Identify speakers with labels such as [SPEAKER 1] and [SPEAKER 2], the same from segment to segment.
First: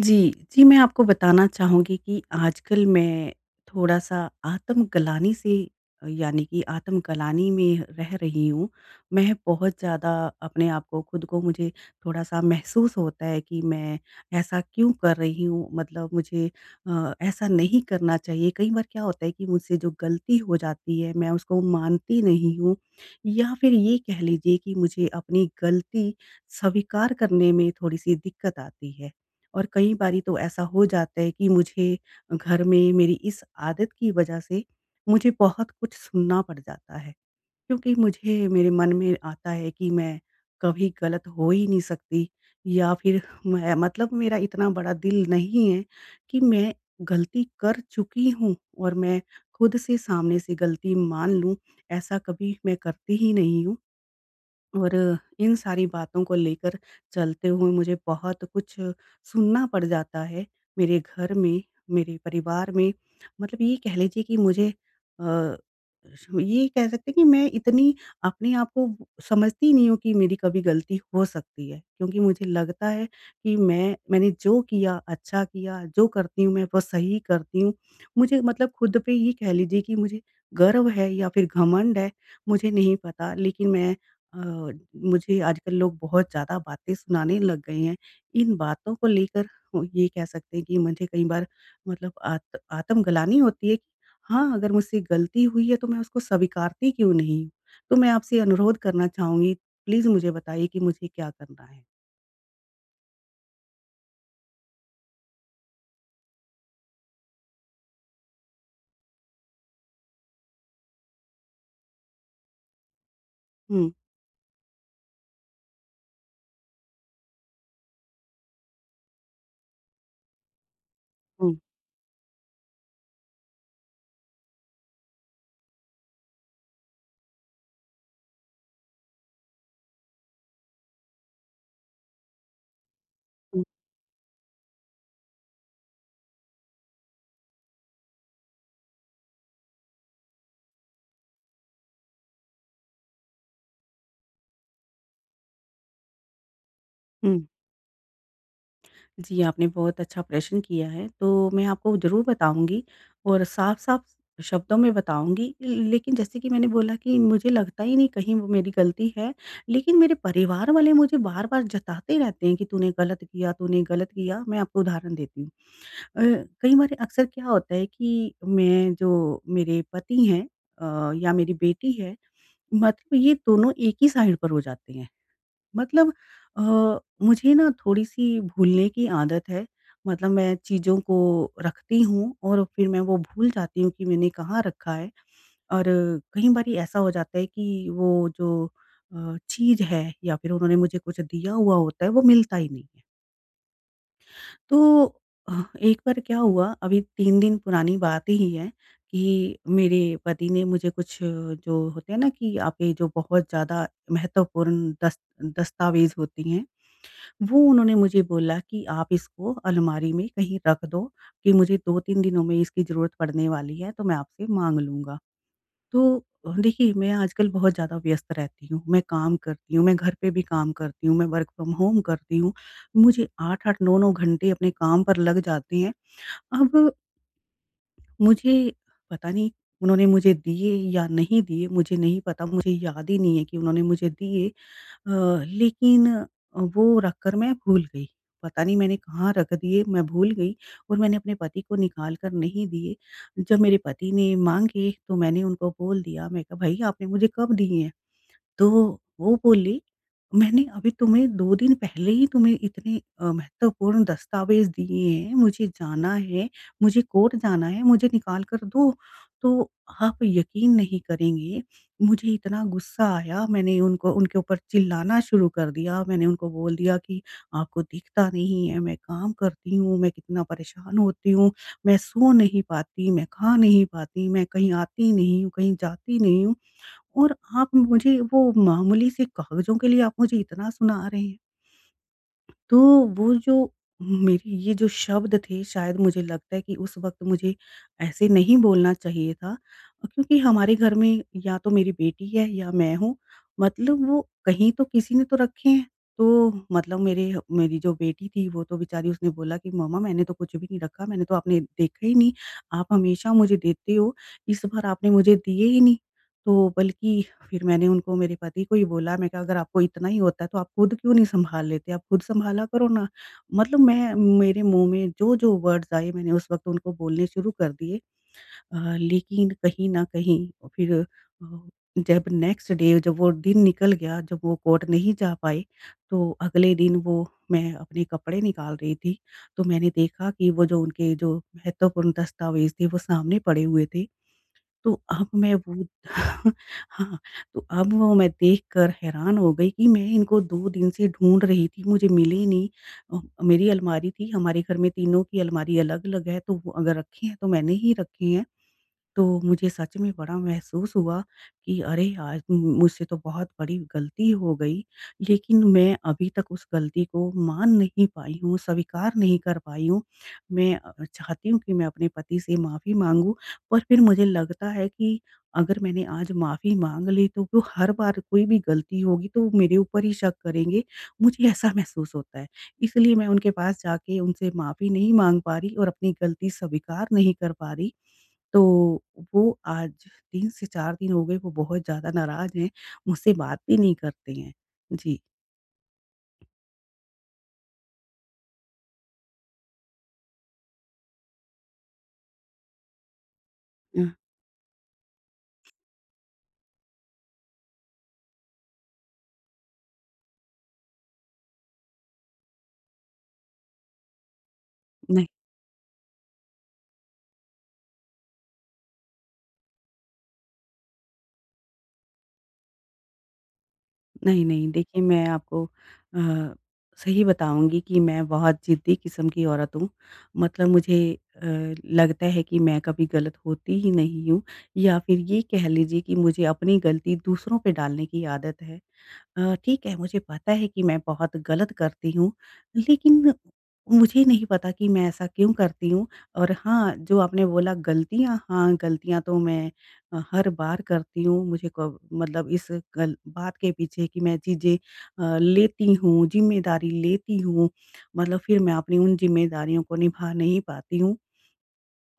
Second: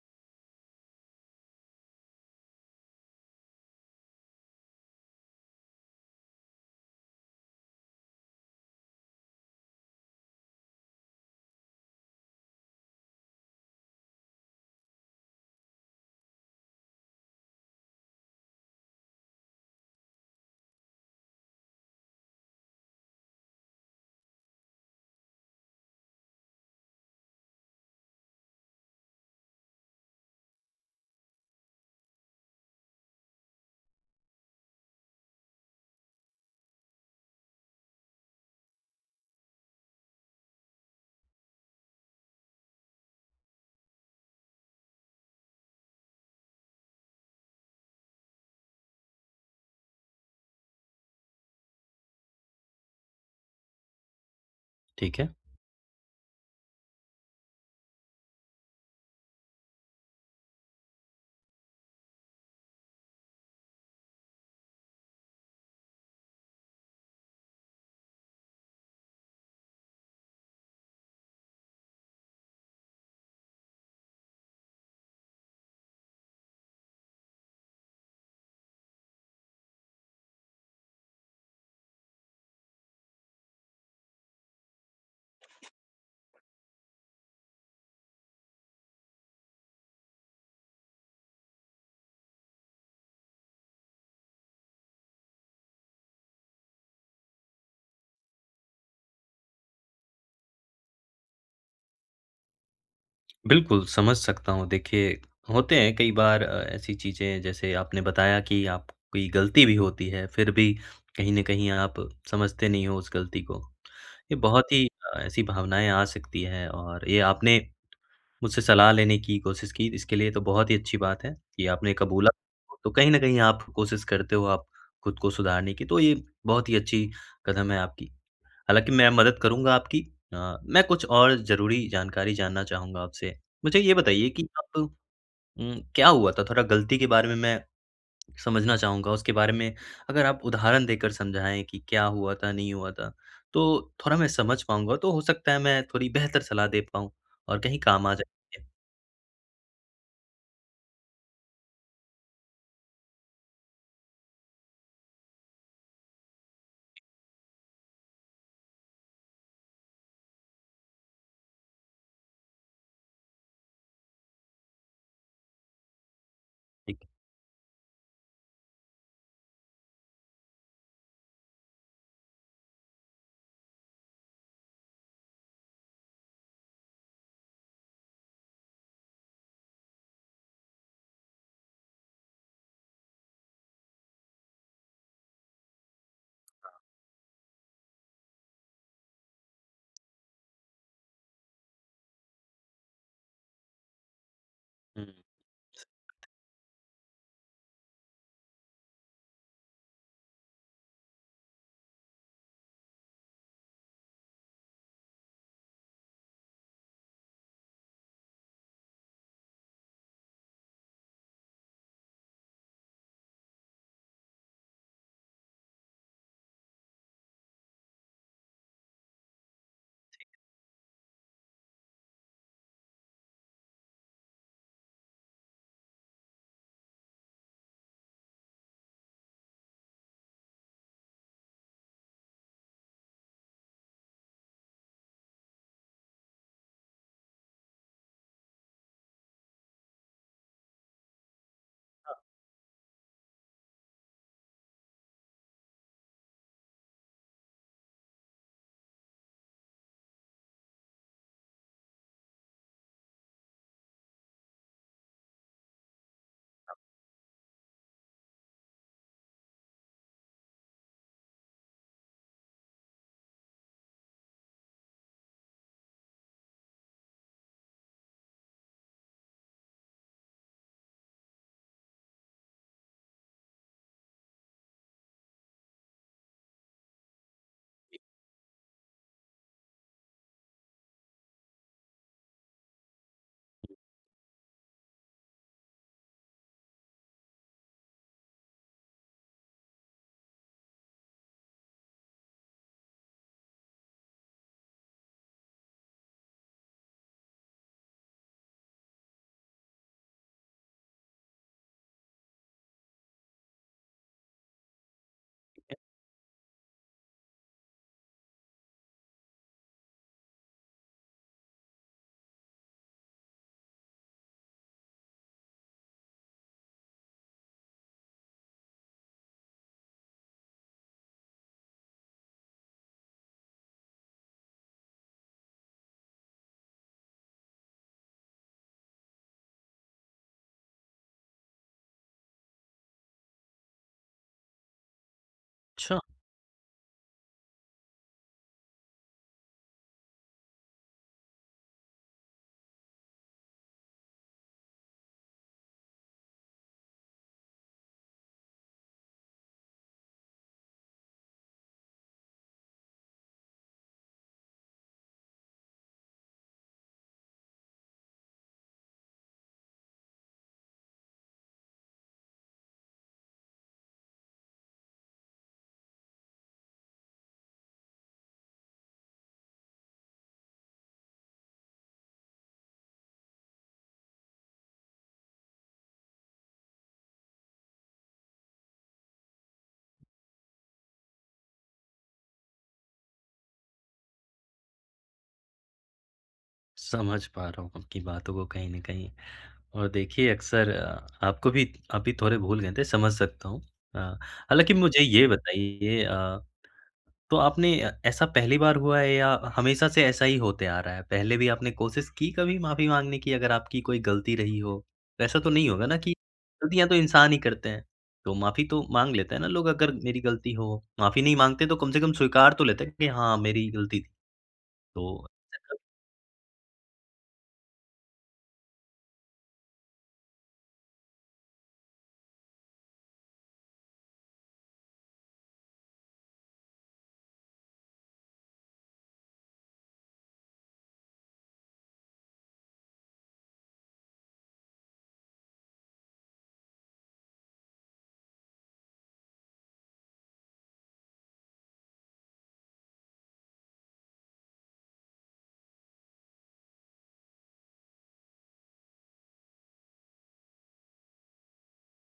[SPEAKER 1] जी, जी, मैं आपको बताना चाहूँगी कि आजकल मैं थोड़ा-सा आत्मग्लानि से यानी कि आत्मग्लानि में रह रही हूँ। मैं बहुत ज़्यादा अपने आप को खुद को मुझे थोड़ा-सा महसूस होता है कि मैं ऐसा क्यों कर रही हूँ? मतलब मुझे ऐसा नहीं करना चाहिए। कई बार क्या होता है कि मुझसे जो गलती हो जाती है, मैं उसको मानती नहीं हूँ या फिर ये कह लीजिए कि मुझे अपनी गलती स्वीकार करने में थोड़ी-सी दिक्कत आती है। और कई बारी तो ऐसा हो जाता है कि मुझे घर में मेरी इस आदत की वजह से मुझे बहुत कुछ सुनना पड़ जाता है। क्योंकि मुझे मेरे मन में आता है कि मैं कभी गलत हो ही नहीं सकती या फिर मैं मतलब मेरा इतना बड़ा दिल नहीं है कि मैं गलती कर चुकी हूँ और मैं खुद से सामने से गलती मान लूँ, ऐसा कभी मैं करती ही नहीं हूँ। और
[SPEAKER 2] ठीक है।
[SPEAKER 1] इन सारी बातों को लेकर चलते हुए मुझे बहुत कुछ सुनना पड़ जाता है मेरे घर में, मेरे परिवार में। मतलब ये कह लीजिए कि मुझे अ, ये कह सकते हैं कि मैं इतनी अपने आप को समझती ही नहीं हूँ कि मेरी कभी गलती हो सकती है। क्योंकि मुझे लगता है कि मैंने जो किया अच्छा किया, जो करती हूँ मैं वो सही करती हूँ। मुझे मतलब खुद पे ये कह लीजिए कि मुझे गर्व है या फिर घमंड है, मुझे नहीं पता लेकिन मैं अ, मुझे आजकल लोग बहुत ज़्यादा बातें सुनाने लग गए हैं। इन बातों को लेकर वो ये कह सकते हैं कि मुझे कई बार मतलब आत आत्मग्लानि होती है कि हाँ, अगर मुझसे गलती हुई है तो मैं उसको स्वीकारती क्यों नहीं? हूँ। तो मैं आपसे अनुरोध करना चाहूँगी, प्लीज़ मुझे बताइए कि मुझे क्या करना है?
[SPEAKER 2] बिल्कुल, समझ सकता हूँ। देखिए, होते हैं कई बार ऐसी चीज़ें जैसे आपने बताया कि आपकी गलती भी होती है, फिर भी कहीं न कहीं आप समझते नहीं हो उस गलती को।
[SPEAKER 1] हुँ,
[SPEAKER 2] ये बहुत ही ऐसी भावनाएँ आ सकती हैं और ये आपने मुझसे सलाह लेने की कोशिश की, इसके लिए तो बहुत ही अच्छी बात है
[SPEAKER 1] हुँ,
[SPEAKER 2] कि आपने कबूला। तो कहीं न कहीं आप कोशिश करते हो आप खुद को सुधारने की, तो ये बहुत ही अच्छी कदम है आपकी। हालाँकि मैं मदद करूँगा आपकी। मैं कुछ और ज़रूरी जानकारी जानना चाहूँगा आपसे।
[SPEAKER 1] हुँ,
[SPEAKER 2] मुझे ये बताइए कि आप क्या हुआ था? थोड़ा गलती के बारे में मैं समझना चाहूँगा। उसके बारे में अगर आप उदाहरण देकर समझाएँ कि क्या हुआ था, नहीं हुआ था? तो थोड़ा मैं समझ पाऊँगा, तो हो सकता है मैं थोड़ी बेहतर सलाह दे पाऊँ
[SPEAKER 1] हुँ।
[SPEAKER 2] और कहीं काम आ जाए।
[SPEAKER 1] जी, आपने बहुत अच्छा प्रश्न किया है, तो मैं आपको ज़रूर बताऊँगी और साफ-साफ शब्दों में बताऊँगी। लेकिन जैसे कि मैंने बोला कि मुझे लगता ही नहीं कहीं वो मेरी गलती है, लेकिन मेरे परिवार वाले मुझे बार-बार जताते रहते हैं कि तूने गलत किया, तूने गलत किया। मैं आपको उदाहरण देती हूँ। अ, कई बार
[SPEAKER 2] ठीक।
[SPEAKER 1] अक्सर क्या होता है कि मैं जो मेरे पति हैं या मेरी बेटी है, मतलब ये दोनों एक ही साइड पर हो जाते हैं। मतलब अ, मुझे ना थोड़ी-सी भूलने की आदत है। मतलब मैं चीज़ों को रखती हूँ और फिर मैं वो भूल जाती हूँ कि मैंने कहाँ रखा है और कई बारी ऐसा हो जाता है कि वो जो चीज़ है या फिर उन्होंने मुझे कुछ दिया हुआ होता है, वो मिलता ही नहीं है। तो
[SPEAKER 2] हुँ।
[SPEAKER 1] एक बार क्या हुआ अभी 3 दिन पुरानी बात ही है कि मेरे पति ने मुझे कुछ जो होते हैं ना कि आपके जो बहुत ज़्यादा महत्वपूर्ण दस दस्तावेज़ होती हैं वो उन्होंने मुझे बोला कि आप इसको अलमारी में कहीं रख दो कि मुझे 2-3 दिनों में इसकी ज़रूरत पड़ने वाली है, तो मैं आपसे माँग लूँगा। तो देखिए मैं आजकल बहुत ज़्यादा व्यस्त रहती हूँ, मैं काम करती हूँ, मैं घर पे भी काम करती हूँ, मैं वर्क फ्रॉम होम करती हूँ। मुझे 8-8 9-9 घंटे अपने काम पर लग जाते हैं। अब मुझे पता नहीं उन्होंने मुझे दिए या नहीं दिए, मुझे नहीं पता, मुझे याद ही नहीं है कि उन्होंने मुझे दिए अ, लेकिन वो रख कर मैं भूल गई। पता नहीं मैंने कहाँ रख दिए, मैं भूल गई और मैंने अपने पति को निकाल कर नहीं दिए। जब मेरे पति ने माँगे तो मैंने उनको बोल दिया, मैं कहा, "भई आपने मुझे कब दिए हैं?" तो वो बोली, "मैंने अभी तुम्हें 2 दिन पहले ही तुम्हें इतने महत्वपूर्ण दस्तावेज़ दिए हैं, मुझे जाना है, मुझे कोर्ट जाना है, मुझे निकाल कर दो।" तो आप यकीन नहीं करेंगे, मुझे इतना गुस्सा आया, मैंने उनको उनके ऊपर चिल्लाना शुरू कर दिया। मैंने उनको बोल दिया कि, "आपको दिखता नहीं है, मैं काम करती हूँ, मैं कितना परेशान होती हूँ, मैं सो नहीं पाती, मैं खा नहीं पाती, मैं कहीं आती नहीं हूँ, कहीं जाती नहीं हूँ।" और आप मुझे वो मामूली से कागज़ों के लिए आप मुझे इतना सुना रहे हैं। तो वो जो मेरे ये जो शब्द थे शायद मुझे लगता है कि उस वक़्त मुझे ऐसे नहीं बोलना चाहिए था। क्योंकि हमारे घर में या तो मेरी बेटी है या मैं हूँ, मतलब वो कहीं तो किसी ने तो रखे हैं। तो मतलब मेरे मेरी जो बेटी थी वो तो बेचारी उसने बोला कि मम्मा मैंने तो कुछ भी नहीं रखा, मैंने तो आपने देखा ही नहीं, आप हमेशा मुझे देते हो, इस बार आपने मुझे दिए ही नहीं। तो बल्कि फिर मैंने उनको मेरे पति को ही बोला मैं कहा अगर आपको इतना ही होता है तो आप खुद क्यों नहीं सँभाल लेते? आप खुद सँभाला करो ना। मतलब मैं मेरे मुँह में जो-जो वर्ड्स आए मैंने उस वक़्त उनको बोलने शुरू कर दिए। लेकिन कहीं न कहीं फिर जब नेक्स्ट डे जब वो दिन निकल गया, जब वो कोर्ट नहीं जा पाए, तो अगले दिन वो मैं अपने कपड़े निकाल रही थी, तो मैंने देखा कि वो जो उनके जो महत्वपूर्ण दस्तावेज़ थे वो सामने पड़े हुए थे। तो अब मैं वो
[SPEAKER 2] अच्छा,
[SPEAKER 1] हाँ, तो अब वो मैं देखकर हैरान हो गई कि मैं इनको 2 दिन से ढूँढ रही थी, मुझे मिली नहीं। मेरी अलमारी थी, हमारे घर में तीनों की अलमारी अलग-अलग है, तो वो अगर रखे हैं तो मैंने ही रखे हैं। तो मुझे सच में बड़ा महसूस हुआ कि अरे यार! मुझसे तो बहुत बड़ी गलती हो गई। लेकिन मैं अभी तक उस गलती को मान नहीं पाई हूँ, स्वीकार नहीं कर पाई हूँ। मैं चाहती हूँ कि मैं अपने पति से माफ़ी माँगूँ पर फिर मुझे लगता है कि अगर मैंने आज माफ़ी माँग ली तो वो हर बार कोई भी गलती होगी तो वो मेरे ऊपर ही शक करेंगे। मुझे ऐसा महसूस होता है। इसलिए मैं उनके पास जाके उनसे माफ़ी नहीं माँग पा रही और अपनी गलती स्वीकार नहीं कर पा रही। तो वो आज 3 से 4 दिन हो गए, वो बहुत ज़्यादा नाराज़ हैं, मुझसे बात भी नहीं करते हैं। जी।
[SPEAKER 2] समझ पा रहा हूँ आपकी बातों को कहीं न कहीं। और देखिए अक्सर आपको भी आप भी थोड़े भूल गए थे, समझ सकता हूँ। अ,
[SPEAKER 1] अ,
[SPEAKER 2] हालाँकि मुझे ये बताइए तो आपने ऐसा पहली बार हुआ है या हमेशा से ऐसा ही होते आ रहा है? पहले भी आपने कोशिश की कभी माफ़ी माँगने की अगर आपकी कोई गलती रही हो?
[SPEAKER 1] नहीं,
[SPEAKER 2] ऐसा तो नहीं होगा ना कि गलतियाँ तो इंसान ही करते हैं, तो माफ़ी तो माँग लेते हैं ना लोग अगर मेरी गलती हो, माफ़ी नहीं माँगते तो कम से कम स्वीकार तो लेते हैं कि हाँ, मेरी गलती थी।
[SPEAKER 1] नहीं, नहीं, देखिए मैं
[SPEAKER 2] तो
[SPEAKER 1] आपको अ, सही बताऊँगी कि मैं बहुत ज़िद्दी किस्म की औरत हूँ। मतलब मुझे लगता है कि मैं कभी गलत होती ही नहीं हूँ या फिर ये कह लीजिए कि मुझे अपनी गलती दूसरों पे डालने की आदत है। ठीक है, मुझे पता है कि मैं बहुत गलत करती हूँ, लेकिन मुझे नहीं पता कि मैं ऐसा क्यों करती हूँ और हाँ, जो आपने बोला गलतियाँ, हाँ, गलतियाँ तो मैं हर बार करती हूँ। मुझे क मतलब इस गल बात के पीछे कि मैं चीज़ें लेती हूँ, ज़िम्मेदारी लेती हूँ, मतलब फिर मैं अपनी उन ज़िम्मेदारियों को निभा नहीं पाती हूँ।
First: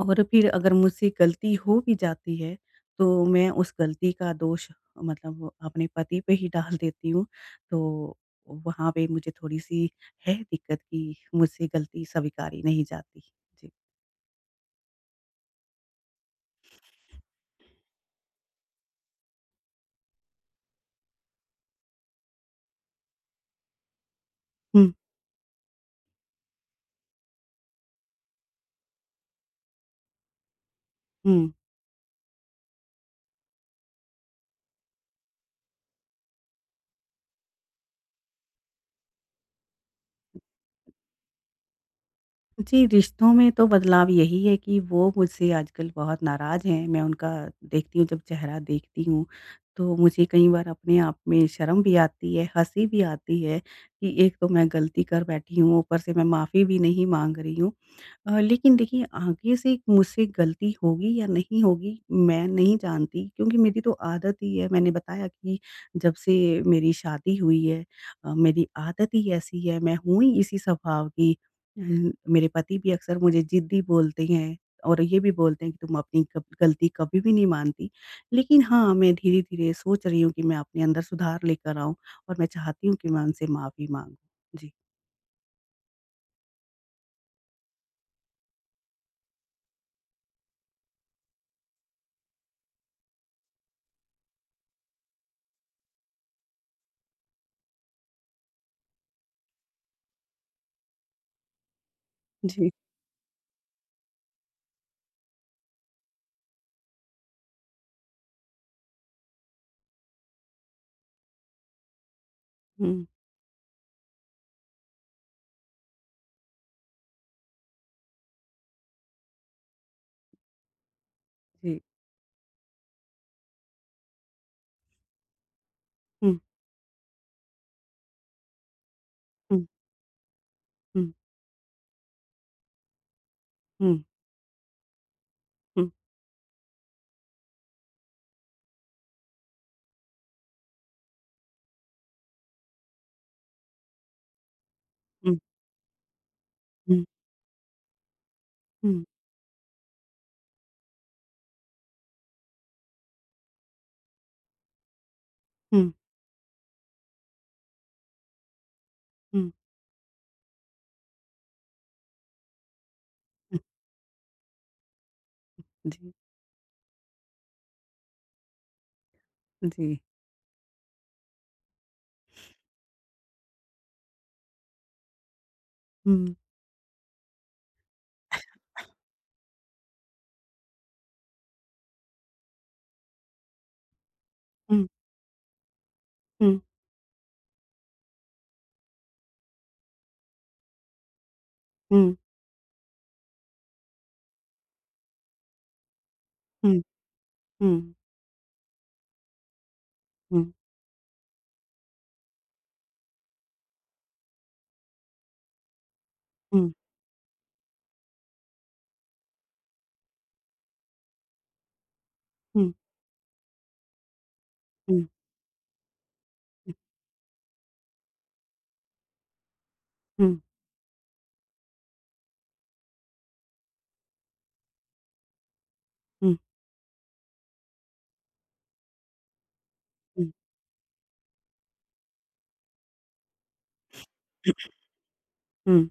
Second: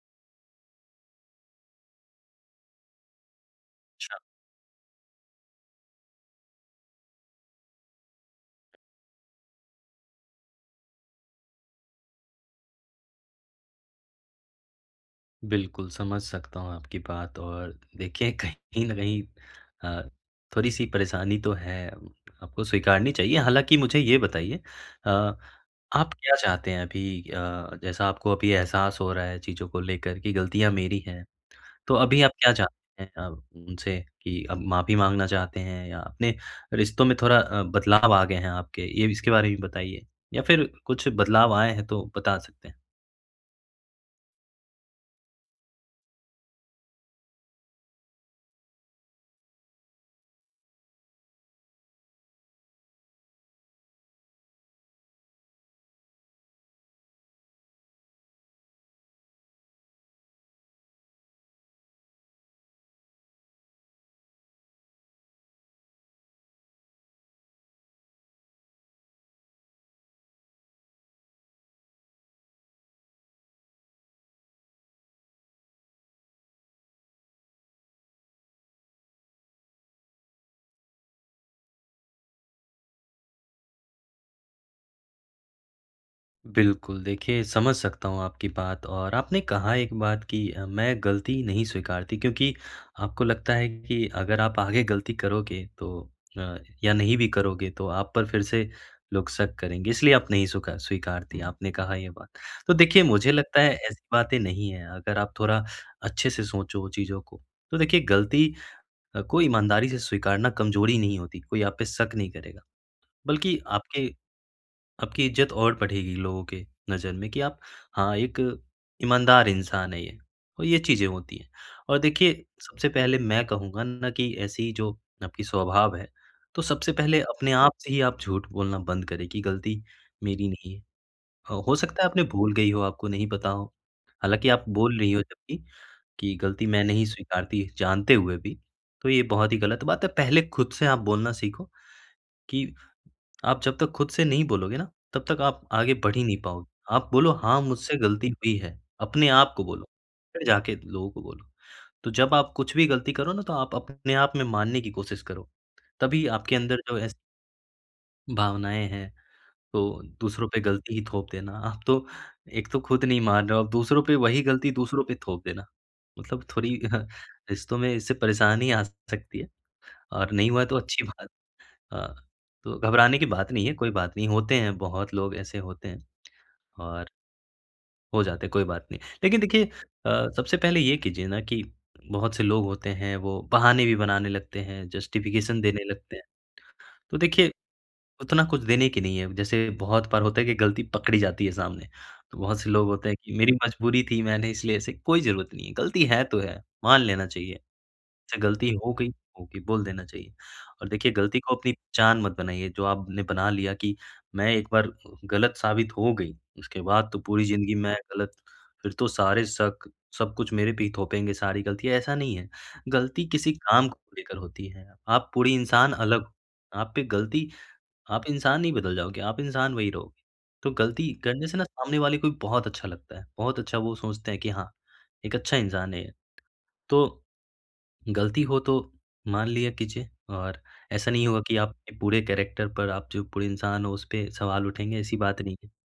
[SPEAKER 1] और फिर अगर मुझसे गलती हो भी जाती है, तो मैं उस गलती का दोष मतलब वो अपने पति पे ही डाल देती हूँ। तो वहाँ पे मुझे थोड़ी-सी है दिक्कत कि मुझसे गलती स्वीकारी नहीं जाती। जी।
[SPEAKER 2] बिल्कुल, समझ सकता हूँ आपकी बात और देखिए कहीं न कहीं अ, थोड़ी-सी परेशानी तो है, आपको स्वीकारनी चाहिए। हालाँकि मुझे ये बताइए
[SPEAKER 1] हुँ,
[SPEAKER 2] अ, आप क्या चाहते हैं अभी जैसा आपको अभी एहसास हो रहा है चीज़ों को लेकर कि गलतियाँ मेरी हैं,
[SPEAKER 1] हुँ।
[SPEAKER 2] तो अभी आप क्या चाहते हैं उनसे कि अब माफ़ी माँगना चाहते हैं या अपने रिश्तों में थोड़ा बदलाव आ गए हैं आपके? ये इसके बारे में बताइए या फिर कुछ बदलाव आए हैं तो बता सकते हैं?
[SPEAKER 1] जी, रिश्तों में तो बदलाव यही है कि वो मुझसे आजकल बहुत नाराज़ हैं। मैं उनका देखती हूँ जब चेहरा देखती हूँ, तो मुझे कई बार अपने आप में शर्म भी आती है, हँसी भी आती है कि एक तो मैं गलती कर बैठी हूँ, ऊपर से मैं माफ़ी भी नहीं माँग रही हूँ। लेकिन देखिए आगे से मुझसे गलती होगी या नहीं होगी मैं नहीं जानती क्योंकि मेरी तो आदत ही है मैंने बताया कि जब से मेरी शादी हुई है मेरी आदत ही ऐसी है मैं हूँ ही इसी स्वभाव की अ, मेरे पति भी अक्सर मुझे जिद्दी बोलते हैं और ये भी बोलते हैं कि तुम अपनी गलती कभी भी नहीं मानती। लेकिन हाँ, मैं धीरे धीरे सोच रही हूँ कि मैं अपने अंदर सुधार लेकर आऊँ और मैं चाहती हूँ कि मैं उनसे माफ़ी मांगूँ। जी।
[SPEAKER 2] बिल्कुल, देखिए समझ सकता हूँ आपकी बात और आपने कहा एक बात कि मैं गलती नहीं स्वीकारती क्योंकि आपको लगता है कि अगर आप आगे गलती करोगे तो अ, या नहीं भी करोगे तो आप पर फिर से लोग शक करेंगे इसलिए आप नहीं स्वीकारती हुँ। आपने कहा ये बात।
[SPEAKER 1] जी।
[SPEAKER 2] तो देखिए मुझे लगता है ऐसी बातें नहीं है अगर आप थोड़ा अच्छे से सोचो चीज़ों को। तो देखिए गलती को ईमानदारी से स्वीकारना कमज़ोरी नहीं होती, कोई आप पे शक नहीं करेगा,
[SPEAKER 1] हम्म।
[SPEAKER 2] बल्कि आपके आपकी इज़्ज़त और बढ़ेगी लोगों के नज़र में कि आप हाँ, एक ईमानदार इंसान है ये और ये चीज़ें होती हैं।
[SPEAKER 1] जी।
[SPEAKER 2] और देखिए, सबसे पहले मैं कहूँगा ना कि ऐसी जो आपकी स्वभाव है,
[SPEAKER 1] हम्म।
[SPEAKER 2] तो सबसे पहले अपने आप से ही आप झूठ बोलना बंद करें कि
[SPEAKER 1] हम्म।
[SPEAKER 2] गलती मेरी नहीं है।
[SPEAKER 1] हम्म।
[SPEAKER 2] हो सकता है आपने भूल गई हो, आपको नहीं पता हो।
[SPEAKER 1] हम्म।
[SPEAKER 2] हालाँकि आप बोल रही हो जबकि
[SPEAKER 1] हुँ,
[SPEAKER 2] कि गलती मैं नहीं स्वीकारती जानते हुए भी, तो ये बहुत ही गलत बात है। पहले खुद से आप बोलना सीखो कि आप जब तक खुद से नहीं बोलोगे ना, तब
[SPEAKER 1] हुँ,
[SPEAKER 2] तक आप आगे बढ़ ही नहीं पाओगे।
[SPEAKER 1] हुँ,
[SPEAKER 2] आप बोलो हाँ, मुझसे गलती हुई है,
[SPEAKER 1] हुँ,
[SPEAKER 2] अपने आप को बोलो, फिर जाके लोगों को बोलो। तो जब आप कुछ भी गलती करो ना, तो आप अपने आप में मानने की कोशिश करो।
[SPEAKER 1] हुँ,
[SPEAKER 2] तभी आपके अंदर जो ऐसी भावनाएँ हैं,
[SPEAKER 1] हुँ,
[SPEAKER 2] तो दूसरों पे गलती ही थोप देना। आप तो एक तो खुद नहीं मान रहे
[SPEAKER 1] हुँ।
[SPEAKER 2] हो, आप दूसरों पे वही गलती दूसरों पे थोप देना।
[SPEAKER 1] जी,
[SPEAKER 2] मतलब थोड़ी रिश्तों में इससे परेशानी आ सकती है
[SPEAKER 1] जी।
[SPEAKER 2] और नहीं हुआ तो अच्छी बात है। हाँ, तो घबराने की बात नहीं है, कोई बात नहीं, होते हैं बहुत लोग ऐसे होते हैं
[SPEAKER 1] हुँ,
[SPEAKER 2] और हो जाते हैं, कोई बात नहीं। लेकिन देखिए सबसे पहले ये कीजिए ना कि बहुत से लोग होते हैं, वो बहाने भी बनाने लगते
[SPEAKER 1] हुँ,
[SPEAKER 2] हैं, जस्टिफ़िकेशन देने लगते हैं।
[SPEAKER 1] हुँ,
[SPEAKER 2] तो देखिए उतना कुछ देने की नहीं है, जैसे बहुत बार होता है कि गलती पकड़ी जाती है सामने,
[SPEAKER 1] हुँ,
[SPEAKER 2] तो बहुत से लोग होते हैं कि मेरी मजबूरी थी, मैंने इसलिए ऐसे कोई ज़रूरत नहीं है, गलती है तो है,
[SPEAKER 1] हुँ,
[SPEAKER 2] मान लेना चाहिए।
[SPEAKER 1] हुँ,
[SPEAKER 2] से गलती हो गई, बोल देना चाहिए।
[SPEAKER 1] हुँ, हुँ,
[SPEAKER 2] और देखिए गलती को अपनी पहचान मत बनाइए, जो आपने बना लिया कि मैं एक बार गलत साबित हो गई,
[SPEAKER 1] हुँ,
[SPEAKER 2] उसके बाद तो पूरी ज़िंदगी मैं गलत फिर तो सारे शक सब कुछ मेरे पे ही थोपेंगे सारी गलतियाँ, ऐसा नहीं है।
[SPEAKER 1] हुँ,
[SPEAKER 2] गलती किसी काम को लेकर होती है,
[SPEAKER 1] हुँ,
[SPEAKER 2] आप पूरी इंसान अलग हो, आप पे गलती आप इंसान नहीं बदल जाओगे, आप इंसान वही रहोगे।
[SPEAKER 1] हुँ, हुँ।
[SPEAKER 2] तो गलती करने से ना सामने वाले को भी बहुत अच्छा लगता है, बहुत अच्छा वो सोचते हैं कि हाँ, एक अच्छा इंसान है ये। तो गलती हो तो मान लिया कीजिए और ऐसा नहीं होगा कि आपके पूरे कैरेक्टर पर आप जो पूरे इंसान हो उस पे सवाल उठेंगे, ऐसी बात नहीं है।
[SPEAKER 1] हुँ,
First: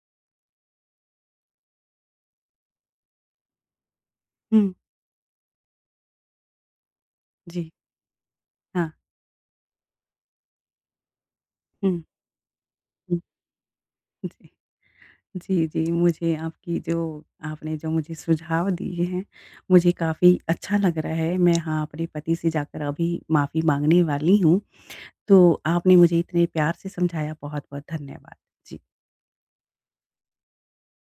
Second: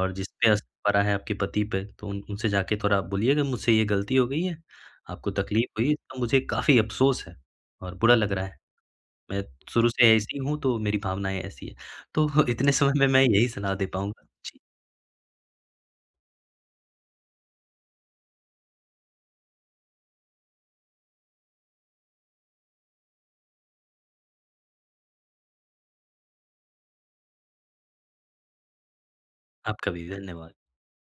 [SPEAKER 2] और जिस पे असर पड़ा है आपके पति पे तो उन उनसे जाके थोड़ा बोलिएगा मुझसे ये गलती हो गई है,
[SPEAKER 1] हुँ,
[SPEAKER 2] आपको तकलीफ हुई इसका मुझे काफ़ी अफ़सोस है
[SPEAKER 1] जी,
[SPEAKER 2] और बुरा लग रहा है।
[SPEAKER 1] हाँ।
[SPEAKER 2] मैं शुरू से ऐसी हूँ तो मेरी भावनाएँ ऐसी हैं।
[SPEAKER 1] हुँ,
[SPEAKER 2] तो इतने समय में
[SPEAKER 1] हुँ,
[SPEAKER 2] मैं यही सलाह दे पाऊँगा।
[SPEAKER 1] जी।
[SPEAKER 2] जी,
[SPEAKER 1] जी, जी, मुझे आपकी जो आपने जो मुझे सुझाव दिए हैं, मुझे काफ़ी अच्छा लग रहा है। मैं हाँ, अपने पति से जाकर अभी माफ़ी माँगने वाली हूँ। तो आपने मुझे इतने प्यार से समझाया बहुत-बहुत धन्यवाद। जी।
[SPEAKER 2] आपका भी धन्यवाद।